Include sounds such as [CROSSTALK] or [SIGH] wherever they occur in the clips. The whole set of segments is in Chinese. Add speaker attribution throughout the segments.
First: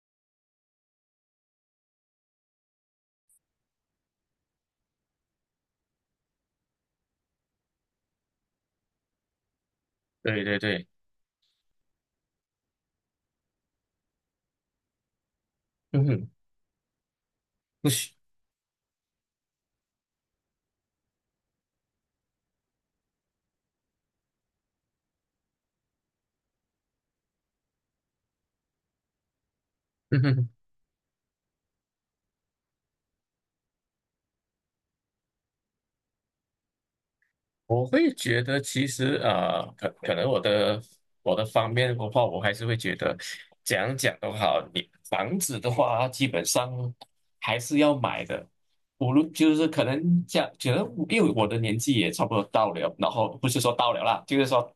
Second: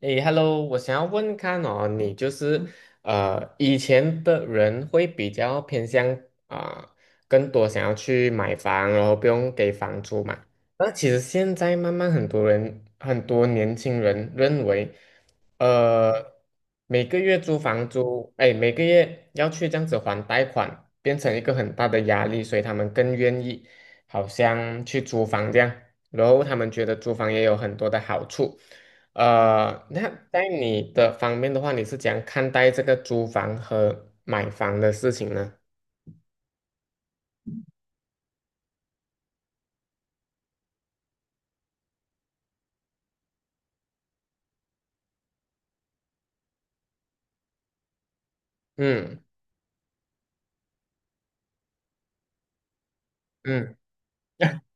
Speaker 1: 诶，Hello，我想要问看哦，你就是以前的人会比较偏向啊、更多想要去买房，然后不用给房租嘛。
Speaker 2: 对对对，
Speaker 1: 那其实现在慢慢很多人，很多年轻人认为，
Speaker 2: 嗯哼，
Speaker 1: 呃，每个月租房
Speaker 2: 不行，
Speaker 1: 租，哎，每个月要去这样子还贷款，变成一个很大的压力，所以他们更愿意好像去租房这样，然后他们觉得租房也有很多的好处。那
Speaker 2: 嗯
Speaker 1: 在
Speaker 2: 哼，
Speaker 1: 你的方面的话，你是怎样看待这个租房和买房的事情呢？
Speaker 2: 我会觉得其实可能我的方面的话，我还是会觉得怎样讲都好，你房子的话，基本上还是要买的。无
Speaker 1: 嗯
Speaker 2: 论就是可能讲，觉得因为我的年纪也差不多到了，然后不是说
Speaker 1: 嗯
Speaker 2: 到了啦，就是
Speaker 1: [LAUGHS]
Speaker 2: 说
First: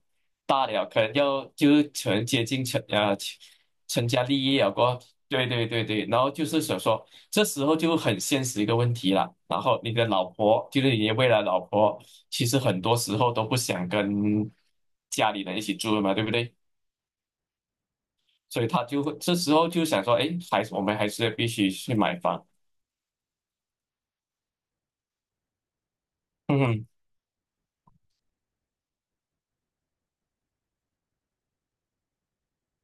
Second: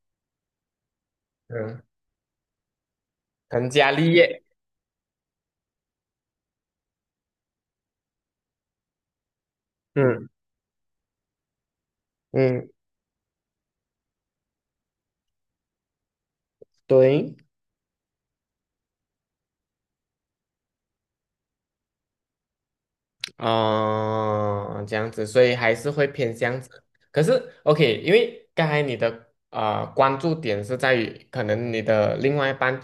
Speaker 2: 大了，可能要就
Speaker 1: 嗯，
Speaker 2: 是可能接近
Speaker 1: 成家
Speaker 2: 成
Speaker 1: 立
Speaker 2: 家
Speaker 1: 业，
Speaker 2: 立业了过后对对对对，然后就是想说。这时候就很现实一个问题了。然后你的老
Speaker 1: 嗯
Speaker 2: 婆，就是你的未来老婆，其实
Speaker 1: 嗯，
Speaker 2: 很多时候都不想跟家里人一起住了嘛，对不对？
Speaker 1: 对。
Speaker 2: 所以他就会这时候就想说，哎，还是我们还是必须去买房。
Speaker 1: 哦，这样子，所以还是会偏向这样子。
Speaker 2: 嗯
Speaker 1: 可是，OK，因为刚才你的关注点是在于，可能你的另外一半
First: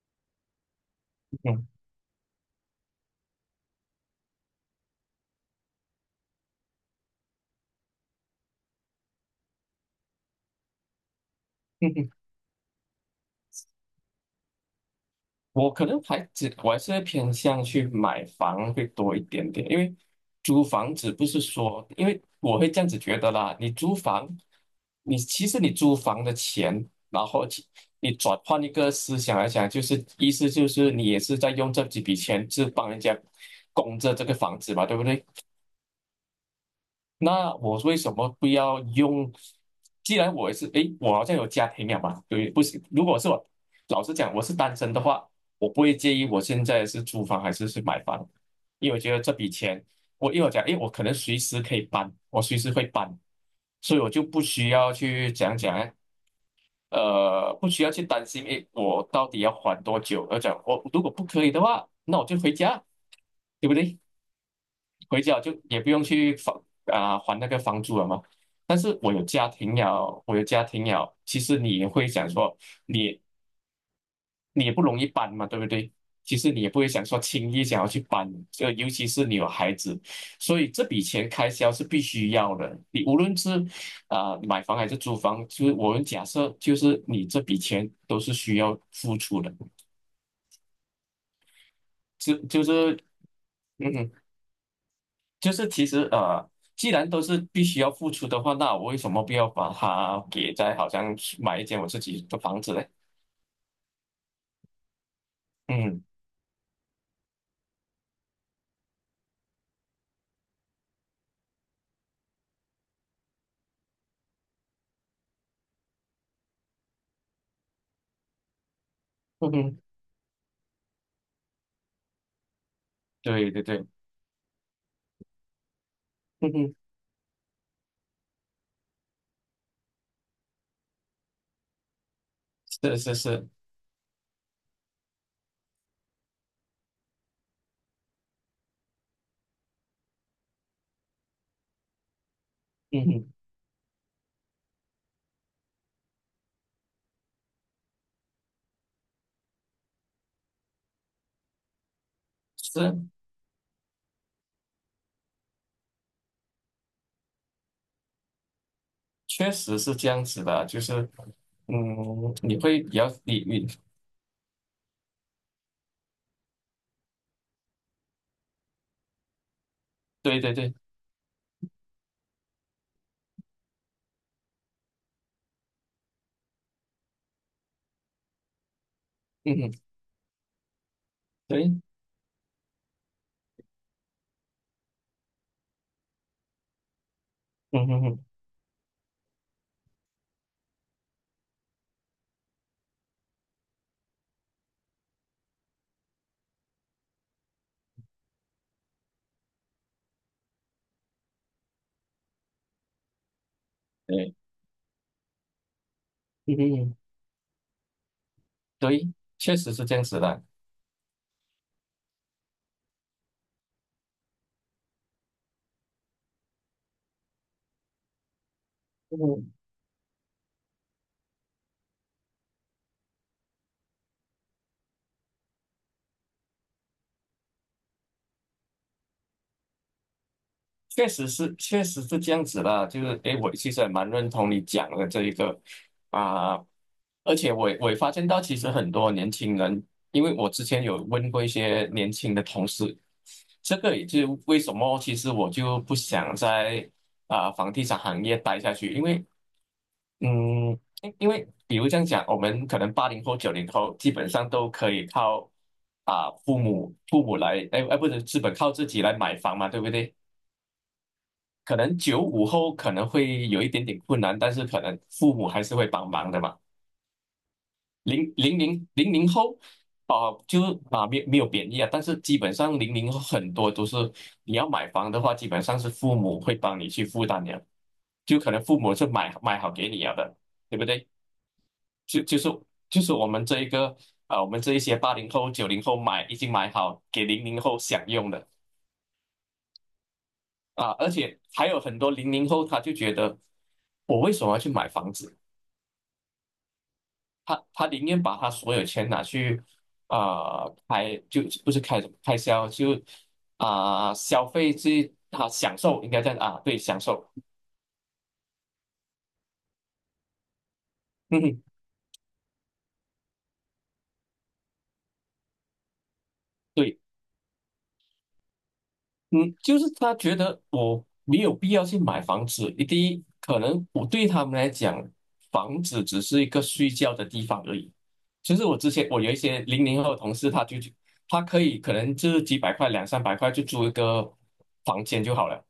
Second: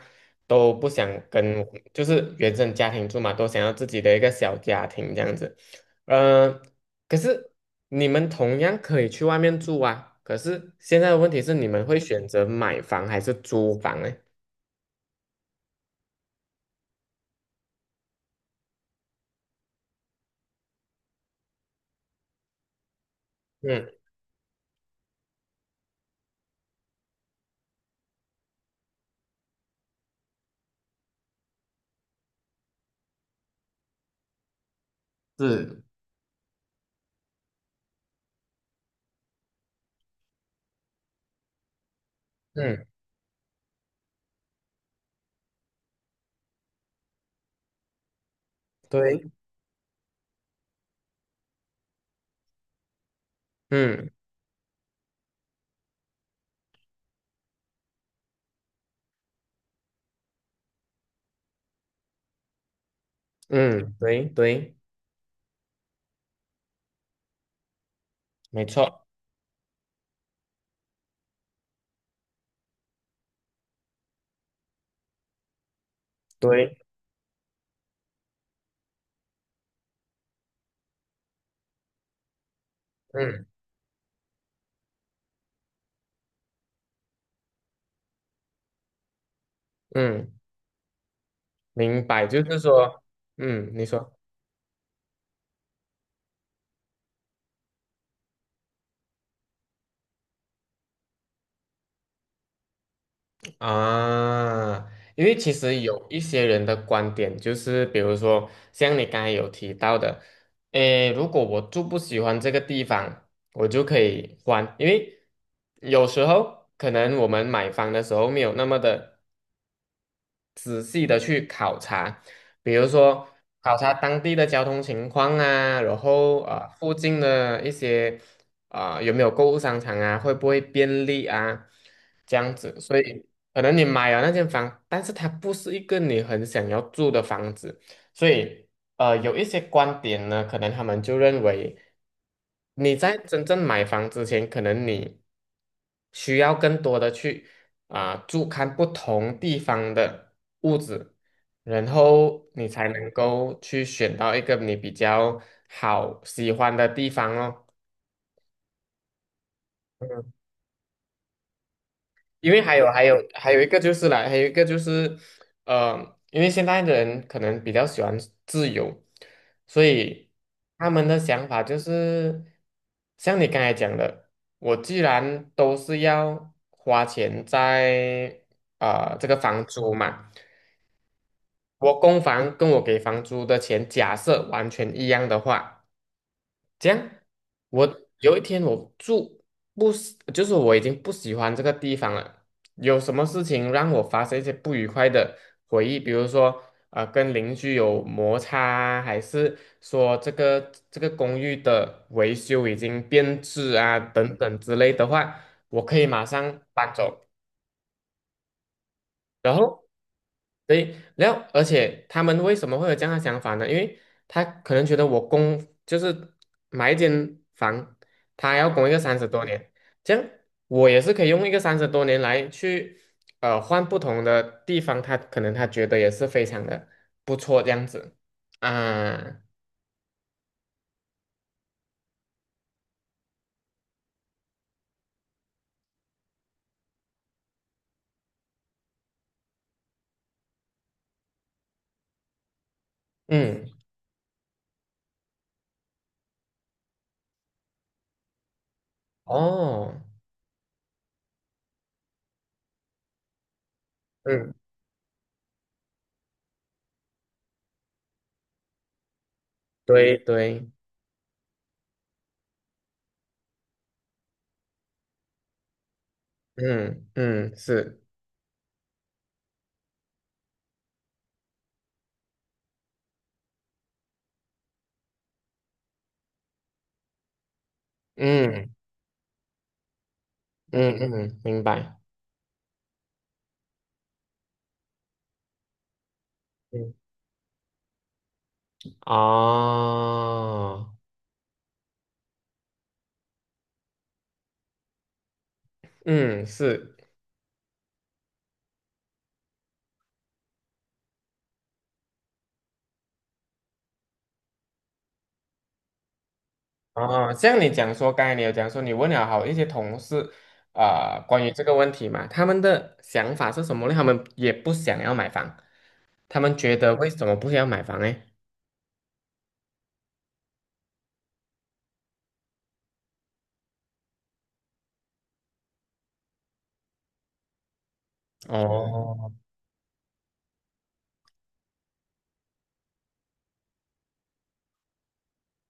Speaker 1: 都不想跟，
Speaker 2: 嗯
Speaker 1: 就是原生家庭住嘛，都想要自己的一个小家庭这样子。呃，可是你们同样可以去外面住啊。可是现在的问题是，你们会
Speaker 2: 嗯。
Speaker 1: 选择买房还是租房呢？
Speaker 2: 我可能还只我还是会偏向去买房会多一点点，因为租房子不是说，因为我会这样子觉得啦，你
Speaker 1: 嗯
Speaker 2: 租房，你其实你租房的钱，然后你转换一个思想来讲，就是意思就是你也是在用这几笔钱是帮人家供着这个房子嘛，对不对？
Speaker 1: 是，
Speaker 2: 那我为什么不要用？既然我也是，诶，我好像有家庭了嘛，对，不行。
Speaker 1: 嗯，
Speaker 2: 如果是我，老实讲，我是单身的话，我不会介意我现在是租房还是买房，因为我觉得
Speaker 1: 对，
Speaker 2: 这笔钱，我一会我讲，诶，我可能随时可以搬，我随时会搬，所以我
Speaker 1: 嗯
Speaker 2: 就不需要去讲讲呢，不需要去担心，诶，我到底要还多久？而讲我如果不可以的话，那我就回家，对不
Speaker 1: 嗯，
Speaker 2: 对？
Speaker 1: 对对，
Speaker 2: 回家就也不用去房啊、还那个房租了嘛。
Speaker 1: 没
Speaker 2: 但是
Speaker 1: 错，
Speaker 2: 我有家庭了，我有家庭了，其实你也会想说，你你也不容易搬嘛，对不对？其实你也
Speaker 1: 对。
Speaker 2: 不会想说轻易想要去搬，就尤其是你有孩子，所以这笔钱开销是必须要的。你无论
Speaker 1: 嗯。
Speaker 2: 是买房还是租房，就是我们假设就是你这笔钱都是需要付出的，
Speaker 1: 嗯，明白，
Speaker 2: 就
Speaker 1: 就是
Speaker 2: 就
Speaker 1: 说，
Speaker 2: 是
Speaker 1: 嗯，你
Speaker 2: 嗯
Speaker 1: 说
Speaker 2: 就是其实，既然都是必须要付出的话，那我为什么不要把它给在好像买一间我自己的房子嘞？
Speaker 1: 啊，因为其实
Speaker 2: 嗯，
Speaker 1: 有一些人的观点就是，比如说像你刚才有提到的，诶，如果我住不喜欢这个地方，我就可以换，因为有时候可能我们买房的时候没有那么的。
Speaker 2: 嗯哼，
Speaker 1: 仔细的去考察，比如说
Speaker 2: 对对
Speaker 1: 考
Speaker 2: 对，
Speaker 1: 察当地的交通情况啊，然后
Speaker 2: 嗯
Speaker 1: 啊
Speaker 2: 哼，
Speaker 1: 附近的一些有没有购物商场啊，会不会便利啊，这样子，所
Speaker 2: 是是
Speaker 1: 以
Speaker 2: 是，
Speaker 1: 可能你买了那间房，但是它不是一个你很想要住的房子，所以有一些观点呢，可能他们就认为你
Speaker 2: 嗯
Speaker 1: 在
Speaker 2: 哼，
Speaker 1: 真正买房之前，可能你需要更多的去。住看不同地方的屋子，然后你才
Speaker 2: 是，
Speaker 1: 能够去选到一个你比较好喜欢的地方哦。
Speaker 2: 确实是这
Speaker 1: 嗯，
Speaker 2: 样子的，就是嗯，
Speaker 1: 因
Speaker 2: 你
Speaker 1: 为还
Speaker 2: 会
Speaker 1: 有
Speaker 2: 比
Speaker 1: 还
Speaker 2: 较
Speaker 1: 有
Speaker 2: 你
Speaker 1: 还有一
Speaker 2: 你
Speaker 1: 个就是啦，还有一个就是，因为现在的人可能比较喜欢自由，所以
Speaker 2: 对对对，
Speaker 1: 他们的想法就是像你刚才讲的，我既然都是要花钱在这个
Speaker 2: 嗯
Speaker 1: 房
Speaker 2: 哼，
Speaker 1: 租嘛。
Speaker 2: 对，
Speaker 1: 我供房跟我给房租的钱假设完全一样的话，这样我
Speaker 2: 嗯哼哼，
Speaker 1: 有一天我住不喜，就是我已经不喜欢这个地方了，有什么事情让我发生一些不愉快的回忆，比如说跟邻居有摩擦啊还是说这个公寓的维修已经变质啊
Speaker 2: 对，
Speaker 1: 等等之类的话，我可以马
Speaker 2: 嗯
Speaker 1: 上
Speaker 2: 哼
Speaker 1: 搬
Speaker 2: 哼
Speaker 1: 走。
Speaker 2: 对，
Speaker 1: 然
Speaker 2: 确实
Speaker 1: 后。
Speaker 2: 是这样子的。
Speaker 1: 对，然后而且他们为什么会有这样的想法呢？因为他可能觉得我供就是买一间房，他要供一个三十多
Speaker 2: 嗯。
Speaker 1: 年，这样我也是可以用一个三十多年来去换不同的地方，他可能他觉得也是非常的不错这样子啊，
Speaker 2: 确实是，确实是这样子啦。就是，诶，我其实也蛮认同你讲的这一个啊、而且我也发现到，其实很多年轻人，因为我之前有问过一些年轻的同事，
Speaker 1: 嗯，
Speaker 2: 这个也就是为什么，其实我就不想在房地产行业待下去，因为
Speaker 1: 哦，
Speaker 2: 因为比如这样讲，我们可能八零后、九零后基本上
Speaker 1: 嗯，
Speaker 2: 都可以靠父母来，哎哎，不是，基本靠自己来买房嘛，对不对？
Speaker 1: 对对，
Speaker 2: 可能95后可能会有一点点困难，但是可能父母还是会帮忙的嘛。
Speaker 1: 嗯嗯是，
Speaker 2: 零零后，啊，就啊没有贬义啊，但是基本上零零后很多都是你要买房的话，基本上是父母会帮你去负担的，就可能
Speaker 1: 嗯
Speaker 2: 父母是买好给你了的，对不
Speaker 1: 嗯
Speaker 2: 对？
Speaker 1: 嗯，明白，
Speaker 2: 就就是就是我们这一些八零后、九零后买已经买
Speaker 1: 嗯
Speaker 2: 好给零零后享用的
Speaker 1: 啊，
Speaker 2: 啊，而且还有很多零零后他就觉得我为什么要去买房子？
Speaker 1: 嗯是。
Speaker 2: 他宁愿把他所有钱拿去啊、呃开，就不是开销，就消费去啊享受，应该这样啊，对，享受，
Speaker 1: 哦，像你讲说，刚才你有讲说，你问了好一些同事，
Speaker 2: 嗯
Speaker 1: 关于这
Speaker 2: 哼，
Speaker 1: 个问题嘛，他们的想法是什么呢？他们也不想要买房，他们觉得
Speaker 2: 对，
Speaker 1: 为什么不想要买房呢？
Speaker 2: 嗯，就是他觉得我没有必要去买房子，第一，可能我对他们来讲，房子只是一个睡觉的地方而已。其实我之前我有
Speaker 1: 哦，
Speaker 2: 一些零零后的同事，他就他可能就是几百块、两三百块就租一个房间就好了。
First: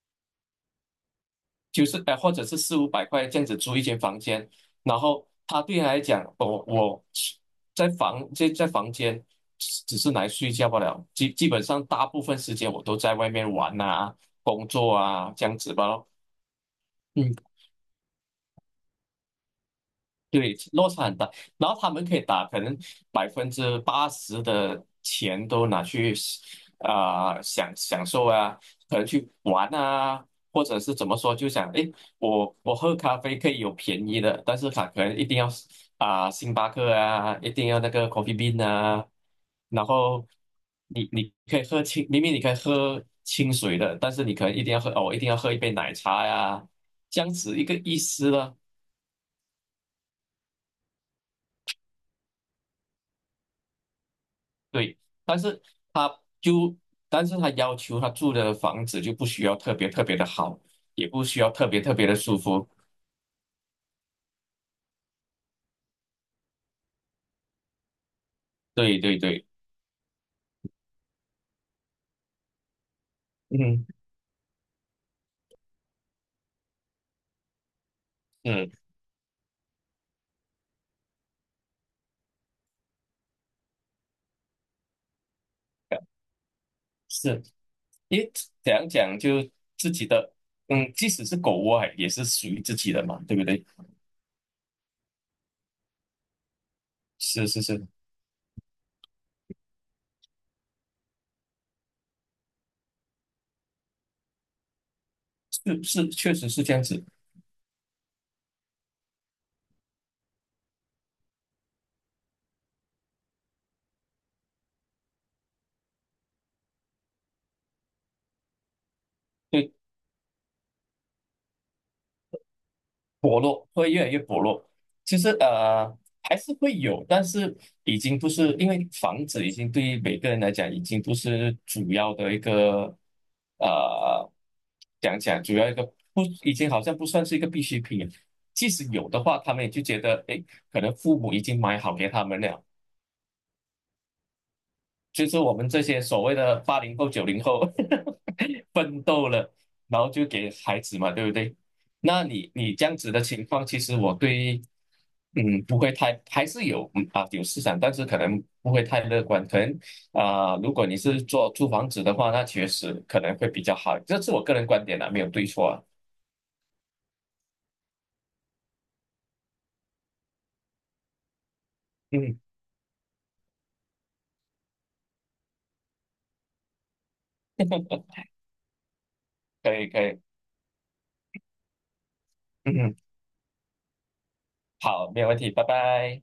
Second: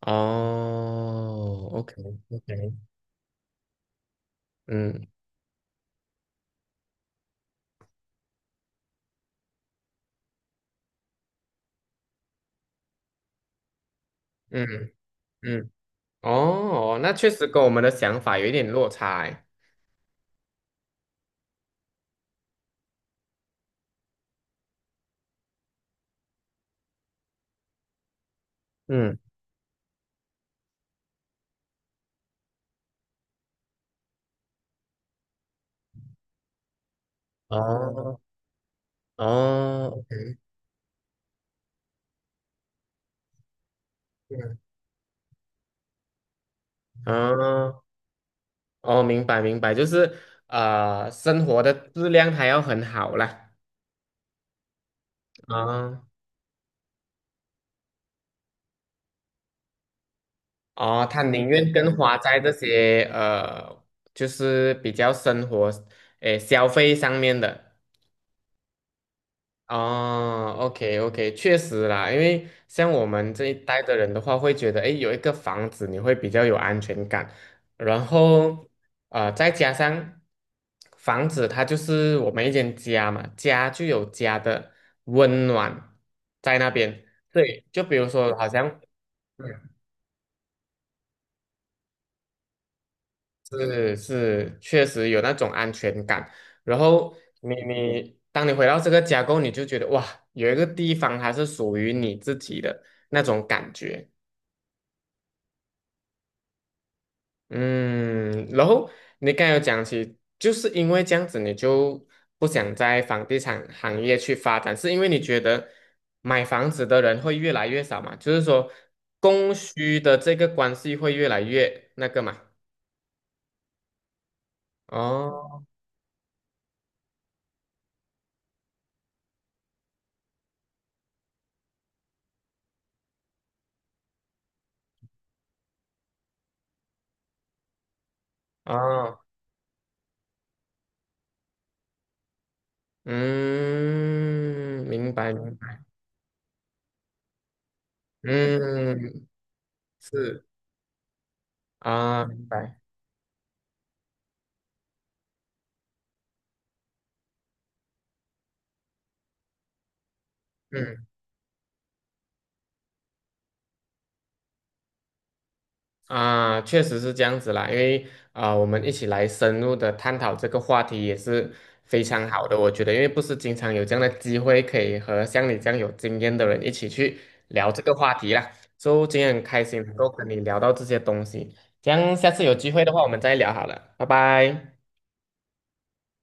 Speaker 1: 哦
Speaker 2: 就是，或者是
Speaker 1: ，OK，OK，
Speaker 2: 四五百块这样子租一间房间，然
Speaker 1: 嗯
Speaker 2: 后他对他来讲，我在房间只是来睡觉罢了，基本上大部分时间我都在外面玩啊、工
Speaker 1: 嗯
Speaker 2: 作啊这样
Speaker 1: 嗯，
Speaker 2: 子吧咯。
Speaker 1: 哦，那确
Speaker 2: 嗯。
Speaker 1: 实跟我们的想法有一点落差欸
Speaker 2: 对，落差很大。然后他们可以打，可能80%的钱都拿去享受啊，可能
Speaker 1: 嗯，
Speaker 2: 去玩啊，或者是怎么说，就想诶，我喝咖啡可以有便宜的，但是他可能一定要星巴克啊，一定要那个
Speaker 1: 哦
Speaker 2: Coffee Bean 啊，然
Speaker 1: 哦
Speaker 2: 后
Speaker 1: ，OK，
Speaker 2: 你可以喝清，明明你可以喝清水的，但是你可能
Speaker 1: 嗯，
Speaker 2: 一定要喝哦，我一定要喝一杯奶茶呀、这样子一个
Speaker 1: 哦
Speaker 2: 意思了。
Speaker 1: 哦，明白明白，就是啊，生活的质量还要很好啦。
Speaker 2: 对，但是
Speaker 1: 啊
Speaker 2: 他就，但是他要求他住的房子就不需要特别特别的好，
Speaker 1: 哦，
Speaker 2: 也
Speaker 1: 他
Speaker 2: 不需
Speaker 1: 宁
Speaker 2: 要特
Speaker 1: 愿
Speaker 2: 别特
Speaker 1: 更
Speaker 2: 别的
Speaker 1: 花
Speaker 2: 舒
Speaker 1: 在这
Speaker 2: 服。
Speaker 1: 些就是比较生活，诶，消费上面的。
Speaker 2: 对对对，
Speaker 1: 哦，OK OK，确实啦，因为像我们这一代
Speaker 2: 嗯
Speaker 1: 的人的话，会觉得，诶，有一个房子你会比较有安全感，然后
Speaker 2: 嗯，
Speaker 1: 再加上房子它就是我们一间家嘛，家就有家的温暖在那边。
Speaker 2: 是，
Speaker 1: 对，就比如
Speaker 2: 因为
Speaker 1: 说好
Speaker 2: 怎
Speaker 1: 像。
Speaker 2: 样讲就自己的，嗯，即使是狗窝啊也是属于自己的嘛，对不对？
Speaker 1: 是是，确实有那种安全感。然后
Speaker 2: 是
Speaker 1: 你
Speaker 2: 是是
Speaker 1: 你，当你回到这个家过后，你就觉得哇，有一个地方它是属于你自己的那种感觉。
Speaker 2: 是是，确实是这样子。
Speaker 1: 嗯，然后你刚才有讲起，就是因为这样子，你就不想在房地产行业去发展，是因为你觉得买房子的人会越来越少嘛？就是说供
Speaker 2: 对。
Speaker 1: 需的这个关系会越来越那个嘛？
Speaker 2: 薄弱，会越来越薄弱。其实
Speaker 1: 哦
Speaker 2: 还是会有，但是已经不是因为房子已经对于每个人来讲已经不是主要的一个呃讲讲主要一个不已经好像不算是一个必需品了即使有
Speaker 1: 哦。
Speaker 2: 的话，他们也就觉得诶，可能父母已经买好给他们了，
Speaker 1: 嗯，明
Speaker 2: 就
Speaker 1: 白
Speaker 2: 是我
Speaker 1: 明
Speaker 2: 们这
Speaker 1: 白，
Speaker 2: 些所谓的八零后、九零后 [LAUGHS] 奋
Speaker 1: 嗯，
Speaker 2: 斗了，然后就
Speaker 1: 是
Speaker 2: 给孩子嘛，对不对？那
Speaker 1: 啊，明
Speaker 2: 你
Speaker 1: 白，
Speaker 2: 这样子的情况，其实我对，不会太，还是有嗯啊有市场，但是可能不会太乐观。可能如果你
Speaker 1: 嗯
Speaker 2: 是做租房子的话，那确实可能会比较好。这是我个人观点啊，没有对错啊。
Speaker 1: 啊，确实是这样子啦，因为啊，我们一起来深入的探讨这个话题也是非常
Speaker 2: 嗯，
Speaker 1: 好的，我觉得，因为不是经常有这样的机会可以和像你这样有经验的人一起去聊这个话
Speaker 2: [LAUGHS]
Speaker 1: 题啦，所以今天很开
Speaker 2: 可
Speaker 1: 心
Speaker 2: 以
Speaker 1: 能
Speaker 2: 可
Speaker 1: 够
Speaker 2: 以，
Speaker 1: 跟你聊到这些东西，这样下次有机会的
Speaker 2: 嗯，
Speaker 1: 话我们再聊好了，拜拜。
Speaker 2: 好，没有问题，拜拜。